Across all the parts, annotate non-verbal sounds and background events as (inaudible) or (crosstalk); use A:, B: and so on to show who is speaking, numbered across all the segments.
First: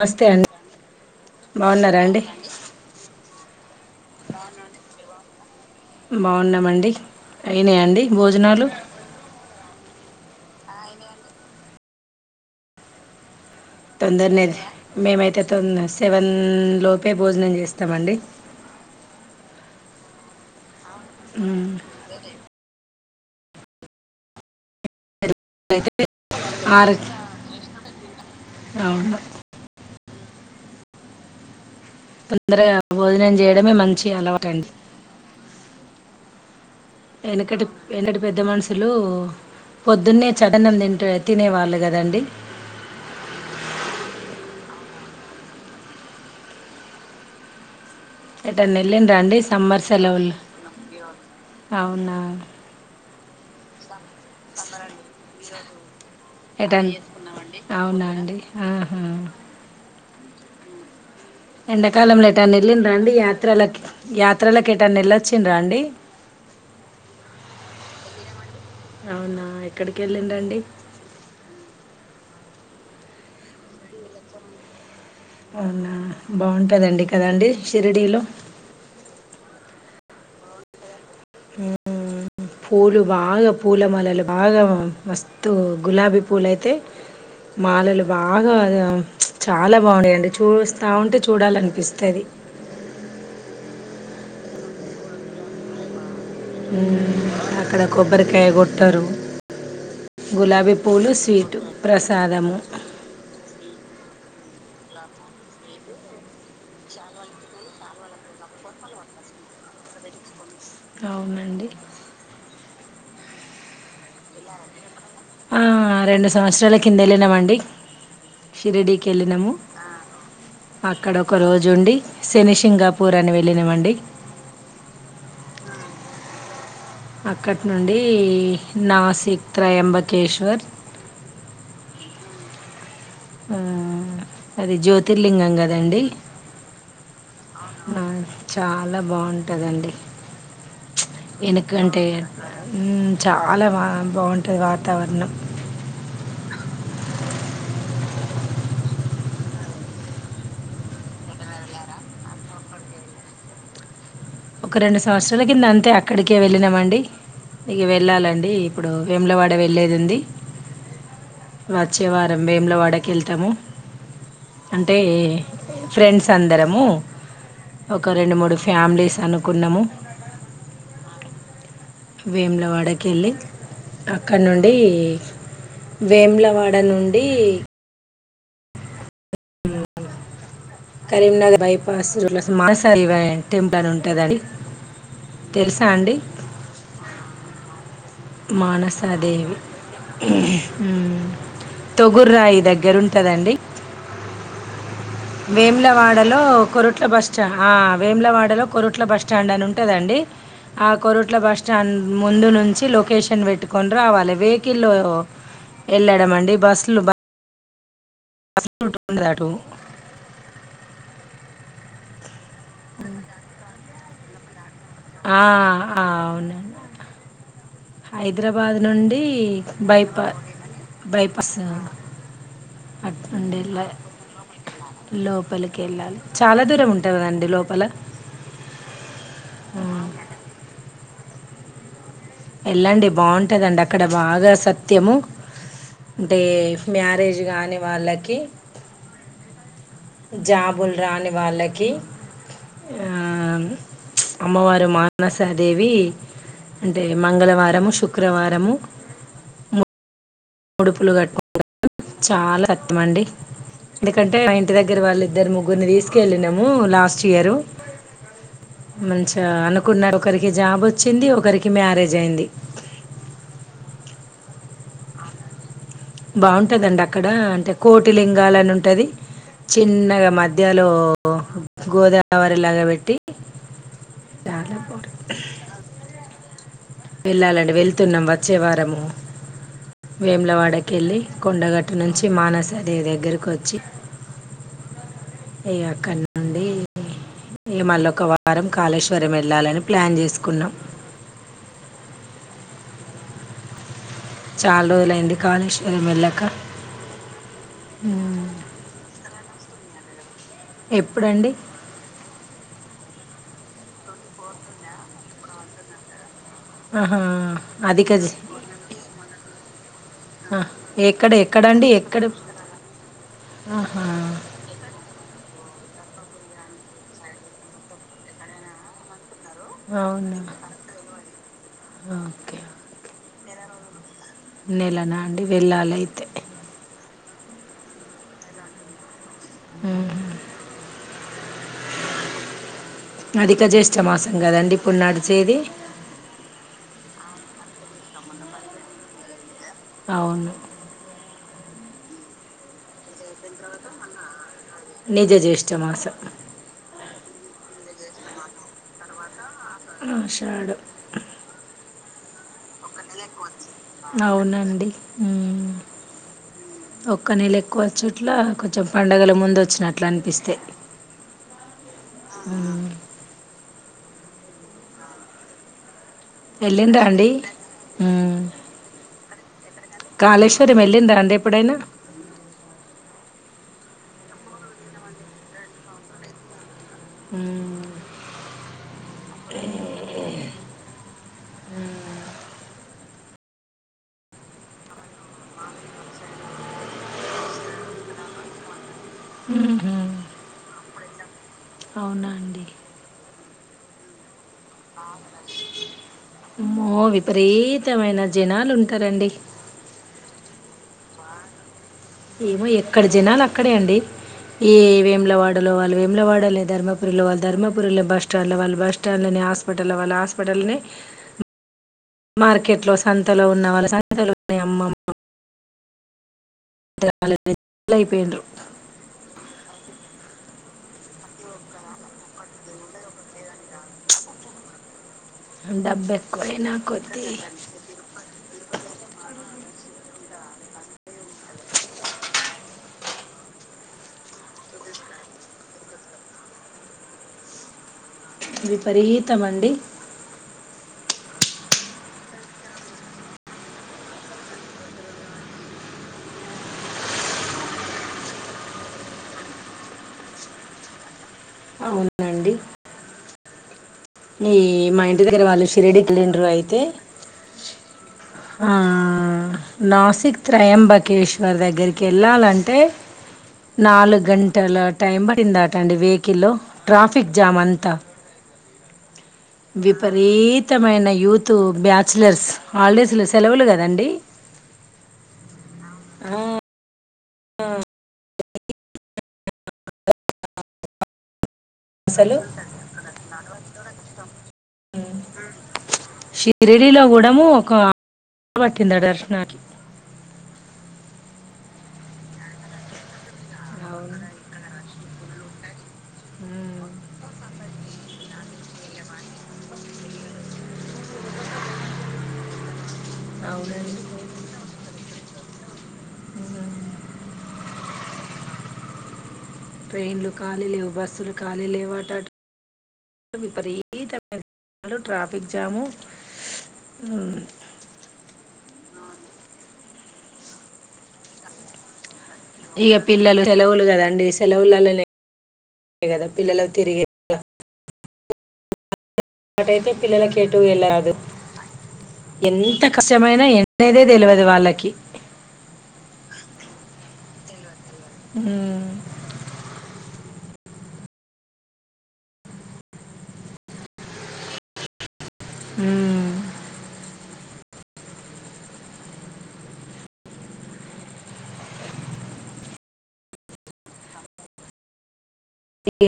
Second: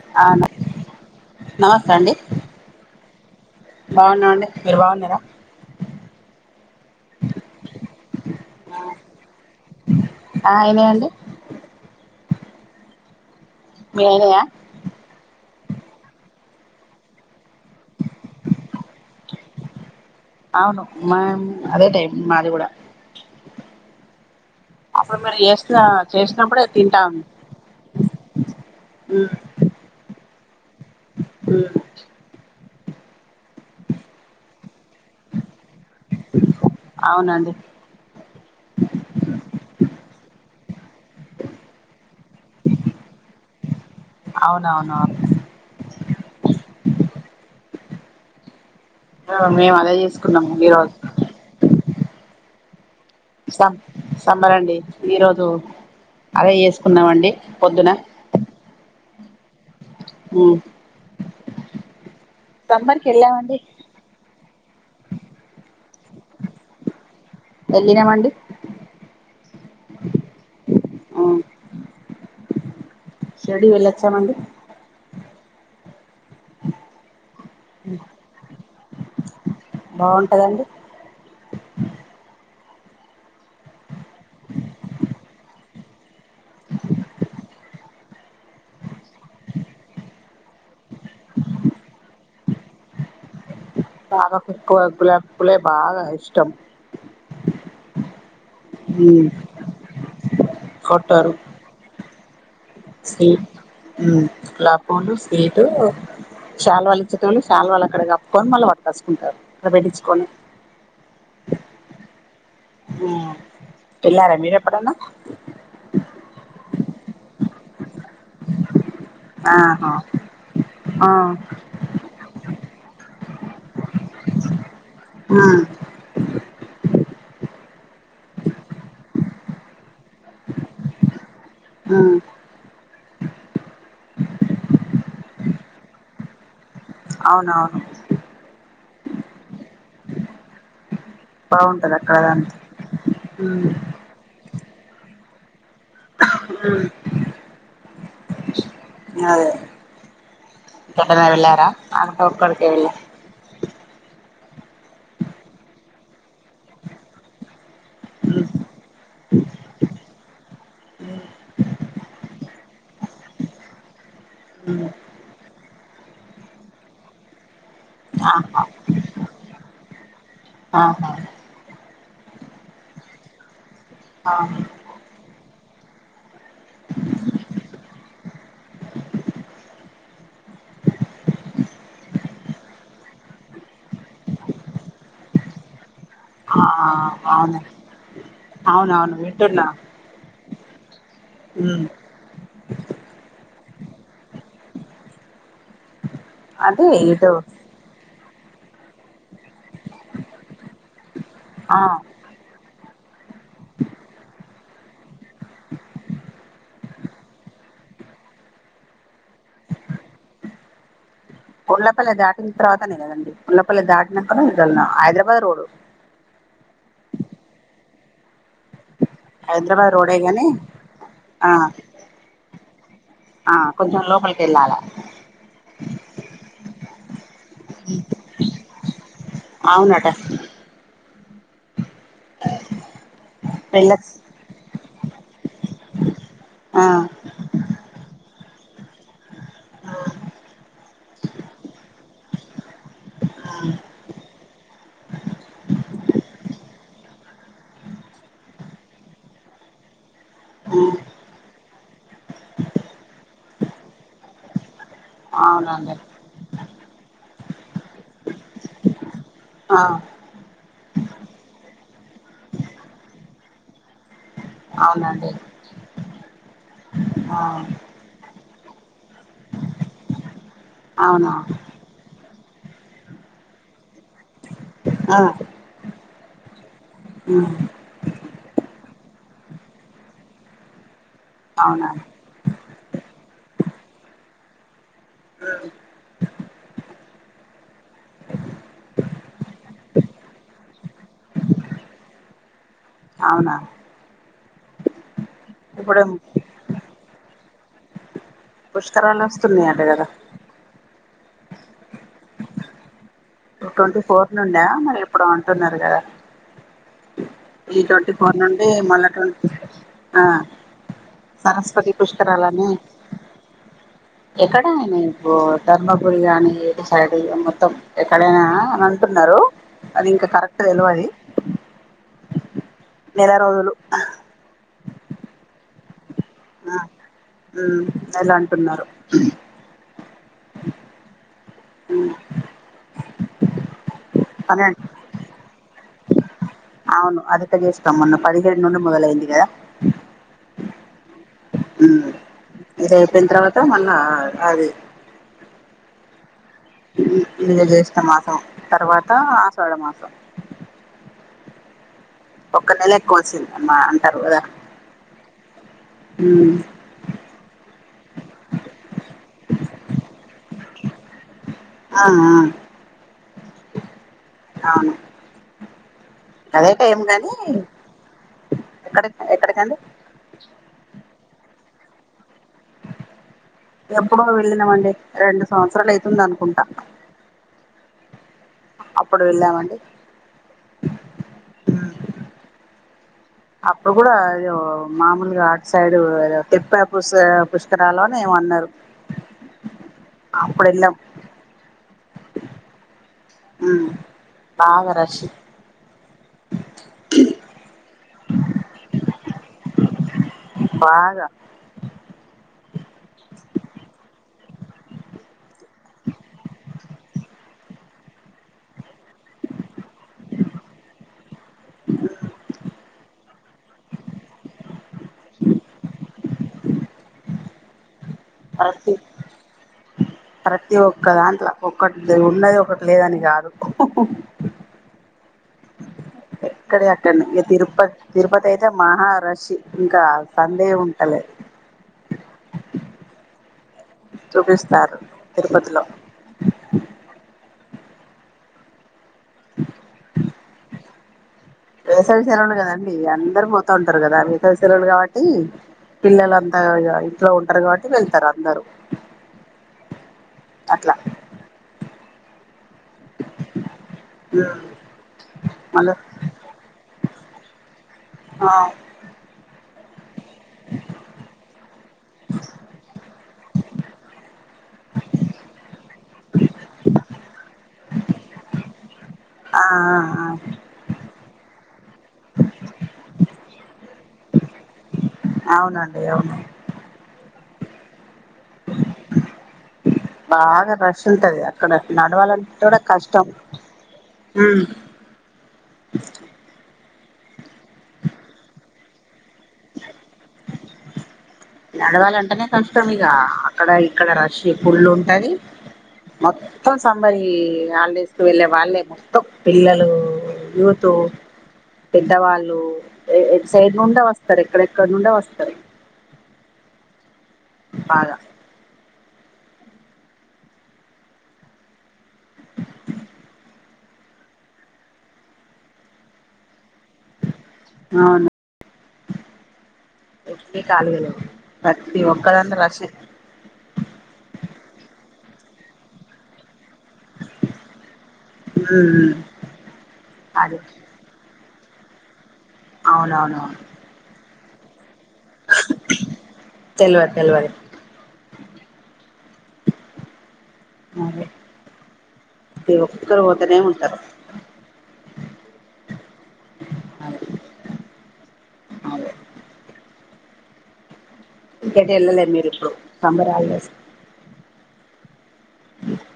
A: నమస్తే
B: అ
A: అండి
B: నమస్తే అండి బాగున్నా అండి మీరు బాగున్నారా
A: బాగున్నామండి అయినా అండి భోజనాలు
B: ఆ అయినయండి అయినాయా
A: తొందరనే మేమైతే తొందర సెవెన్ లోపే భోజనం చేస్తామండి
B: అవ్ను మామ్
A: మ్మ్.
B: అదే టైమ్ మాది కూడా ఇప్పుడు మరి చేసిన
A: అయితే
B: చేసినప్పుడే
A: ఆరు
B: తింటాం
A: అవును
B: మ్ మ్
A: తొందరగా భోజనం చేయడమే మంచి అలవాటండి
B: అవునండి
A: ఎనకటి ఎనకటి పెద్ద మనుషులు పొద్దున్నే చద్దన్నం తింటే తినేవాళ్ళు కదండి
B: అవునవునునవును
A: ఎట్ట్ అన్న వెళ్ళిర అండి
B: మేము
A: సమ్మర్
B: అదే
A: సెలవుల
B: చేసుకున్నాము ఈరోజు
A: అవునా
B: సం సంబర్ అండి ఈరోజు అదే
A: ఎంటండి
B: చేసుకున్నామండి పొద్దున
A: అవునా అండి ఆహా
B: మ్
A: ఎండాకాలంలో ఎటైన వెళ్ళిర రండి
B: వెళ్ళామండి
A: యాత్రలకి యాత్రలకు ఎటైన వెళ్లొచ్చిరా అండి
B: వెళ్ళినామండి
A: వెళ్లినమండి అవునా ఎక్కడికి వెళ్ళిరు అండి
B: షిర్డీ వెళ్ళచ్చామండి
A: అవునా బావుంటదండి కదండి షిరిడిలో
B: బాగుంటద అండి
A: మ్ మ్ మ్ పూలు బాగా పూల మాలలు బాగా మస్తు గులాబీ పూలయితే మాలలు బాగా చాలా బాగుండాయండి చూస్తా ఉంటే చూడాలి అనిపిస్తది
B: మాకు ఎక్కువ గులాబీ పూలె బాగా ఇష్
A: మ్ అక్కడ కొబ్బరికాయ కొట్టరు
B: ఉమ్,
A: గులాబీ పూలు
B: కొట్టారు
A: స్వీట్ ప్రసా సాదము
B: స్వీట్ ఉమ్ గులాబీ పూలు స్వీటు శాల్వళ్ళు ఇచ్చెటోళ్ళు శాల్వళ్ళు అక్కడ కప్పుకొని మళ్ళ వట్కోచుకుంటారు అక్కడ పెట్టించుకొని
A: అవునండీ
B: ఉ ఎల్లార మీరు ఎప్పుడన్న
A: ఆ రెండు సంవత్సరాల కింద వెళ్ళినమండీ షిర్డీ కి వెళ్ళినము
B: ఆహా ఆ
A: అక్కడ ఒక రోజుండి శనిశె సింగాపూర్ అని వెళ్ళినమండి
B: ఆ
A: అక్కటి నుండి నసిక్ త్రయాంబకేశ్వర్
B: ఆ
A: ఉమ్ అది జ్యోతిర్లింగం కదండి
B: అవునవును
A: అవును చాలా బాగున్ ఉంటదండి
B: బాగుంటది
A: వెనకంటే
B: అక్కడదంత
A: ఉమ్ చాలా బా బాగుంటుది తవర్ణం
B: అదే ఎక్కడైనా వెళ్ళార అక్కడే వెళ్లార
A: ఒక రెండు సంవత్సరాల కింద అంతే అక్కడికే వెళ్ళినామండి ఇక వెళ్ళాలండి ఇప్పుడు వేములవాడ వెళ్లేది ఉంది వచ్చే వారం వేములవాడకి వెళ్తాము
B: ఉమ్
A: అంటే ఫ్రెండ్స్ అందరము ఒక రెండు మూడు
B: ఆహా
A: ఫ్యామిలీస్ అనుకున్నాము
B: ఆహా
A: వేములవాడకి వెళ్ళి
B: ఆ
A: అక్కడ నుండి వేములవాడ నుండి కరీంనగర్ బైపాస్ చోట మానస దేవి టెంపుల్ అని ఉంటుందండి తెలుసా అండి.
B: ఆ అవును అవునవును
A: మానసదేవి
B: వింటున్నా
A: హ్మ్మ్
B: ఉమ్
A: తొగుర్రాయి దగ్గర ఉంటదండి వేములవాడ లో
B: అదే
A: కోరుట్ల
B: ఏదో
A: బస్స్టాండ్ ఆ వేములవాడ లో కొరుట్ల బస్ స్టాండ్ అని ఉంటదండి ఆ కొరుట్ల బస్
B: ఆ
A: స్టాండ్ ముందు నుంచి లో లొకేషన్ పెట్టుకని రావాలి వెహికల్లో వెళ్ళాడమండి బస్ లుబా దటు
B: కొల్లపల్ల దా తర్వాతనే కదండి ఉల్లపల్లి నాకు
A: ఆ
B: హైదరాబాద్ రోడ్
A: అ హైదరాబాద్ నుండి
B: హైదరాబాద్ రోడే
A: బైపా
B: గాని ఆ
A: బైపాస్ అటు
B: ఆ
A: నుండి
B: కొంచెం లోపలికి వెళ్ళాలా
A: లోపలికి వెళ్ళాలి చాలా దూరం ఉంటు కదండి లోపల ఆ,
B: అవునట
A: వెళ్ళండి బాగుంటదండి అక్కడ
B: వెళ్ళొచ్చు
A: బాగా సత్యము అంటే
B: ఆ
A: మ్యారేజ్ కాని వాళ్ళకి జాబుల్ రాని వాళ్ళకి ఆ, అమ్మవారు మానసాదేవి అంటే మంగళవారము శుక్రవారము ఉడుపులు కట్టు చాలా రత్తం అండి ఎందుకంటే మా ఇంటి దగ్గర వాళ్ళు ఇద్దరు ము్గురు
B: అవునండి
A: తీసుకెళ్ి నమ్ము లాస్ట్ ఇయరు మ
B: ఆ
A: అనుకున్నారు ఒకరికి జాబు వచ్చింది ఒకరికి మ్యారేజ్ అయింది
B: అవునండి
A: బాగుంట ఉంటదండి అక్కడ
B: ఆ
A: అంటే కోటి లింగా అంటే అట్టది చిన్నగా మధ్యలో
B: అవునా
A: గోదావరి తవరిలాగాబట్టి చాల పో
B: ఆ ఉమ్,
A: వెళ్ళాలండి వెళ్తున్నాం వచ్చవారము వేములవాడ గలి
B: అవునా
A: కొండగట్టు నుంచి మానసి అదిే దగ్గరకు వచ్చి ఇ అక్కడి నుండి మ మళ్ళొ ఒక వారం కాళేశ్వరం వెళ్ళాలని ప్లాన్ చేసుకున్నాం
B: అవునా
A: చాలా రోజులయింది కాాలేశ్వర
B: ఇప్పుడు
A: మెల్లక్క హు
B: పుష్కరాలు వస్తున్నాయి అంట కదా
A: ఎప్పుడండి
B: ట్వంటీ ఫోర్ నుండా మరి ఇప్పుడు అంటున్నారు కదా
A: ఆహా,
B: ఈ
A: అధిక
B: ట్వంటీ ఫోర్
A: జ-
B: నుండి మళ్ళ ఆ
A: ఎక్కడ ఎక్కడండి
B: సరస్వతి
A: ఎక్కడ
B: పుష్కరాలని
A: ఆహా,
B: ఎక్కడ ఆయనా ఇ ధర్మపురి ఏ సైడ్ మొత్తం ఎ ఎక్కడేనా అని అంటున్నారు అది ఇంకా
A: అవునా
B: కరెక్ట్ తెలవాలి
A: ఓకే
B: నెల రోజు
A: నెలనా అండి వెలాలయితే
B: ఉ ఎలా అంటున్నారు
A: అదిక జే
B: ప అవును అది తగిస్తకోమన్న పదిహేడు ను ముదల ఐందిగాద
A: అవును
B: రేపయిన తర్వాత మొన్న అది
A: నిజ జ్యేష్టమాసం
B: ఇద చేస్తం మాసం తర్వాత ఆషాఢ మాసం
A: ఆషాడం
B: ఒక్క నెల ఎక్కువ వచ్చింది అమ్మా అంటారు కదా
A: అవునండి ఒక్క నెళ ఎక్కువ వచ్చుట్ల కొంచెం పండగల ముందు వచ్చినట్లు అనిపిస్తే
B: ఆ అవును అదేట
A: వెళ్ళిందా
B: ఏం
A: అండి
B: కాని ఎక్కడ ఎక్కడికంటే
A: కాళేశ్వరం వెళ్ళిందా అండి ఎప్పుడైనా
B: ఎప్పుడో వెళ్ళినామండి రెండు సంవత్సరాలు అయితుంది అనుకుంటా
A: ఉమ్
B: అప్పుడు వెళ్ళామండి అప్పుడు కూడాదో మామూలుగా ఆటు సైడు తెిప్పే పు పుష్కరాలోని ఏమ అన్నారు
A: ఉహు
B: అప్పుడు వెళ్ళాం
A: అవునా అండి
B: పాగరశి
A: మో విపరీత్ ఖతమైన జనాలు ఉంటారండి
B: పాగా
A: ఏమో ఎక్కడ జినాల అక్కడే అండి ఏ వేములవాడలో వాళ్ళు వేములవాడనే ధర్మపురిలో వాళ్ళు ధర్మపురి బస్ స్టాండ్లో వాళ్ళు బస్ స్టాండ్లోనే హాస్పిటల్లో వాళ్ళ హాస్పిటల్నే మార్కెట్లో సంతలో ఉన్న వాళ్ళమ్మ (inaudible)
B: ప్రతి
A: (unintelligible)
B: ప్రతి ఒక్క దాంట్లో ఒక్కటి ఉన్నది ఒకటి లేదని కాదు
A: డబ్బు ఎక్కువైనా
B: ఎక్కడ అక్కడ
A: కొద్ది
B: ఇంక తిరుపతి తిరుపతి అయితే మహ రష్ ఇంకా సంధే ఉంటలే చూపిస్తారు తిరుపతిలో
A: విపరథము అండి
B: వేసవి సెలవులు కదండి అందరు పోతూ ఉంటారు కదా వేసవి సెలవులు కాబట్టి పిల్లలు అంతా ఇంట్లో ఉంటారు కాబట్టి వెళ్తారు అందరూ అట్లా
A: అవునండి ఈ
B: ఉమ్
A: మా ఇంటి దగ్గర వాళ్ళు
B: మళ్ళ
A: షిరెడ్డి కలిండర్ అయితే ఆ నాసిక్ త్రయంబకేశ్వర్ దగ్గరికి కెళ్ళాలంటే నాలుగు గంటల టైం పడిందాట అండి వెహికల్లో ట్రాఫిక్ జామ్ అంతా
B: ఆ ఆ
A: విపరీతమైన యూత్ బ్యాచలర్స్ హాలిడేస్ లో సెలవులు కదండి
B: అవునండి అవును బాగా రష్ ఉంటది నడువాల
A: అసలు
B: కూడా కష్టం ఉమ్
A: లో కూడము ఆ కింద దర్శన
B: నడవాలంటేనే కష్టం ఇక అక్కడ ఇక్కడ రషీ పళ్ళు ఉంటది మొత్తం సంబరి హాలిడేస్ కు వెళ్ళే వాళ్ళే మొత్తం పిల్లలు యూత్ పెద్దవాళ్ళు. సైడ్ నుండే
A: అవునండి
B: వస్తారు ఎక్కడెక్కడ నుండే వస్తారు సరే బాగా
A: ట్రైన్లు ఖాళీ లేవు బస్సులు ఖాళీ లేవు అట విపరీతమైన ట్రాఫిక్ జాము హ్మ్మ్
B: అవును కాలు ప్రతి ఒ
A: ఇక పిల్లలు సెలవులు కదండి సెలవులలోనే కదా పిల్లలు తిరిగే
B: ఆ ఆ ఆ
A: వాటైతే పిల్లలకేటు వెళ్ళదు ఎంత కష్టమైన
B: అవునవునవును
A: ఎండనే తెలియదు వాళ్ళకి
B: తెల్వ తెల్వది
A: హ్మ్మ్
B: అదే ఈ ఒక్కరు పోతేనే ఉంటారు
A: హ్మ్మ్
B: అదే అదే కట ఏల్లలే మీరు ఎప్పుడూ సమ్మర్ హాలిడేస్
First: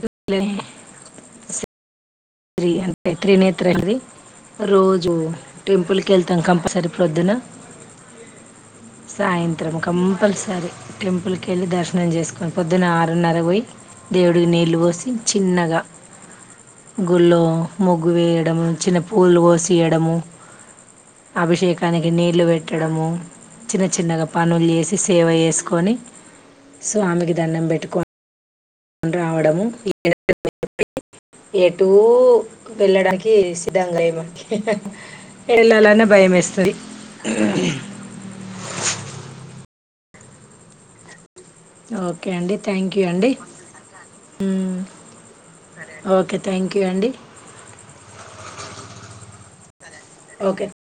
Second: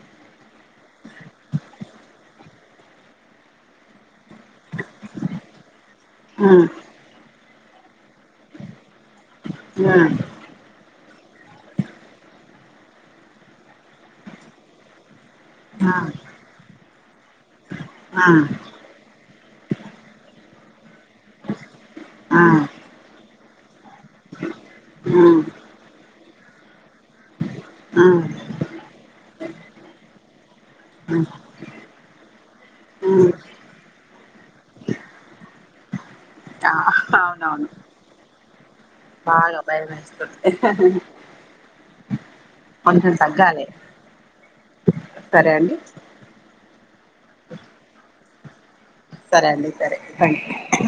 A: (inaudible) త్రీ త్రినేత్రులది రోజు టెంపుల్ క వెళ్తాం
B: ఉమ్
A: కంపల్సరీ ప్రొద్దున సాయంత్రం
B: ఉమ్
A: కంపల్సరి టెంపుల్కి వెళ్ళి దర్శనం చేసుకొని పొద్దున్న ఆరున్నర పోయి దేవుడికి నీళ్లు పోసి చిన్నగా
B: ఆ
A: గుళ్ళ మొగ్గు
B: ఆ
A: వేయడము
B: ఆ
A: చిన్న పూలు కోసేయడము అభిషేకానికి నీళ్లు పెట్టడము చిన్న చిన్నగా పనులు వేసి సేవ
B: ఉమ్
A: చేేసుకొని స్వామి గి దండం పెట్టుకోండి
B: ఉమ్
A: రావడము
B: ఉమ్
A: ఎటుూ
B: ఉమ్
A: వెళ్ళడానికి సిద్ధంగా మకి ఎళలాన్న భయం మేస్తీ
B: ఆ అవునవును భయమేస్తాది
A: ఓకే అండి థ్యాంక్ యూ అండి ఉమ్మ్
B: సరే అండి
A: ఓకే థ్యాంక్ యూ అడి
B: సరే అండి రే
A: ఓకే
B: థ్యాంక్య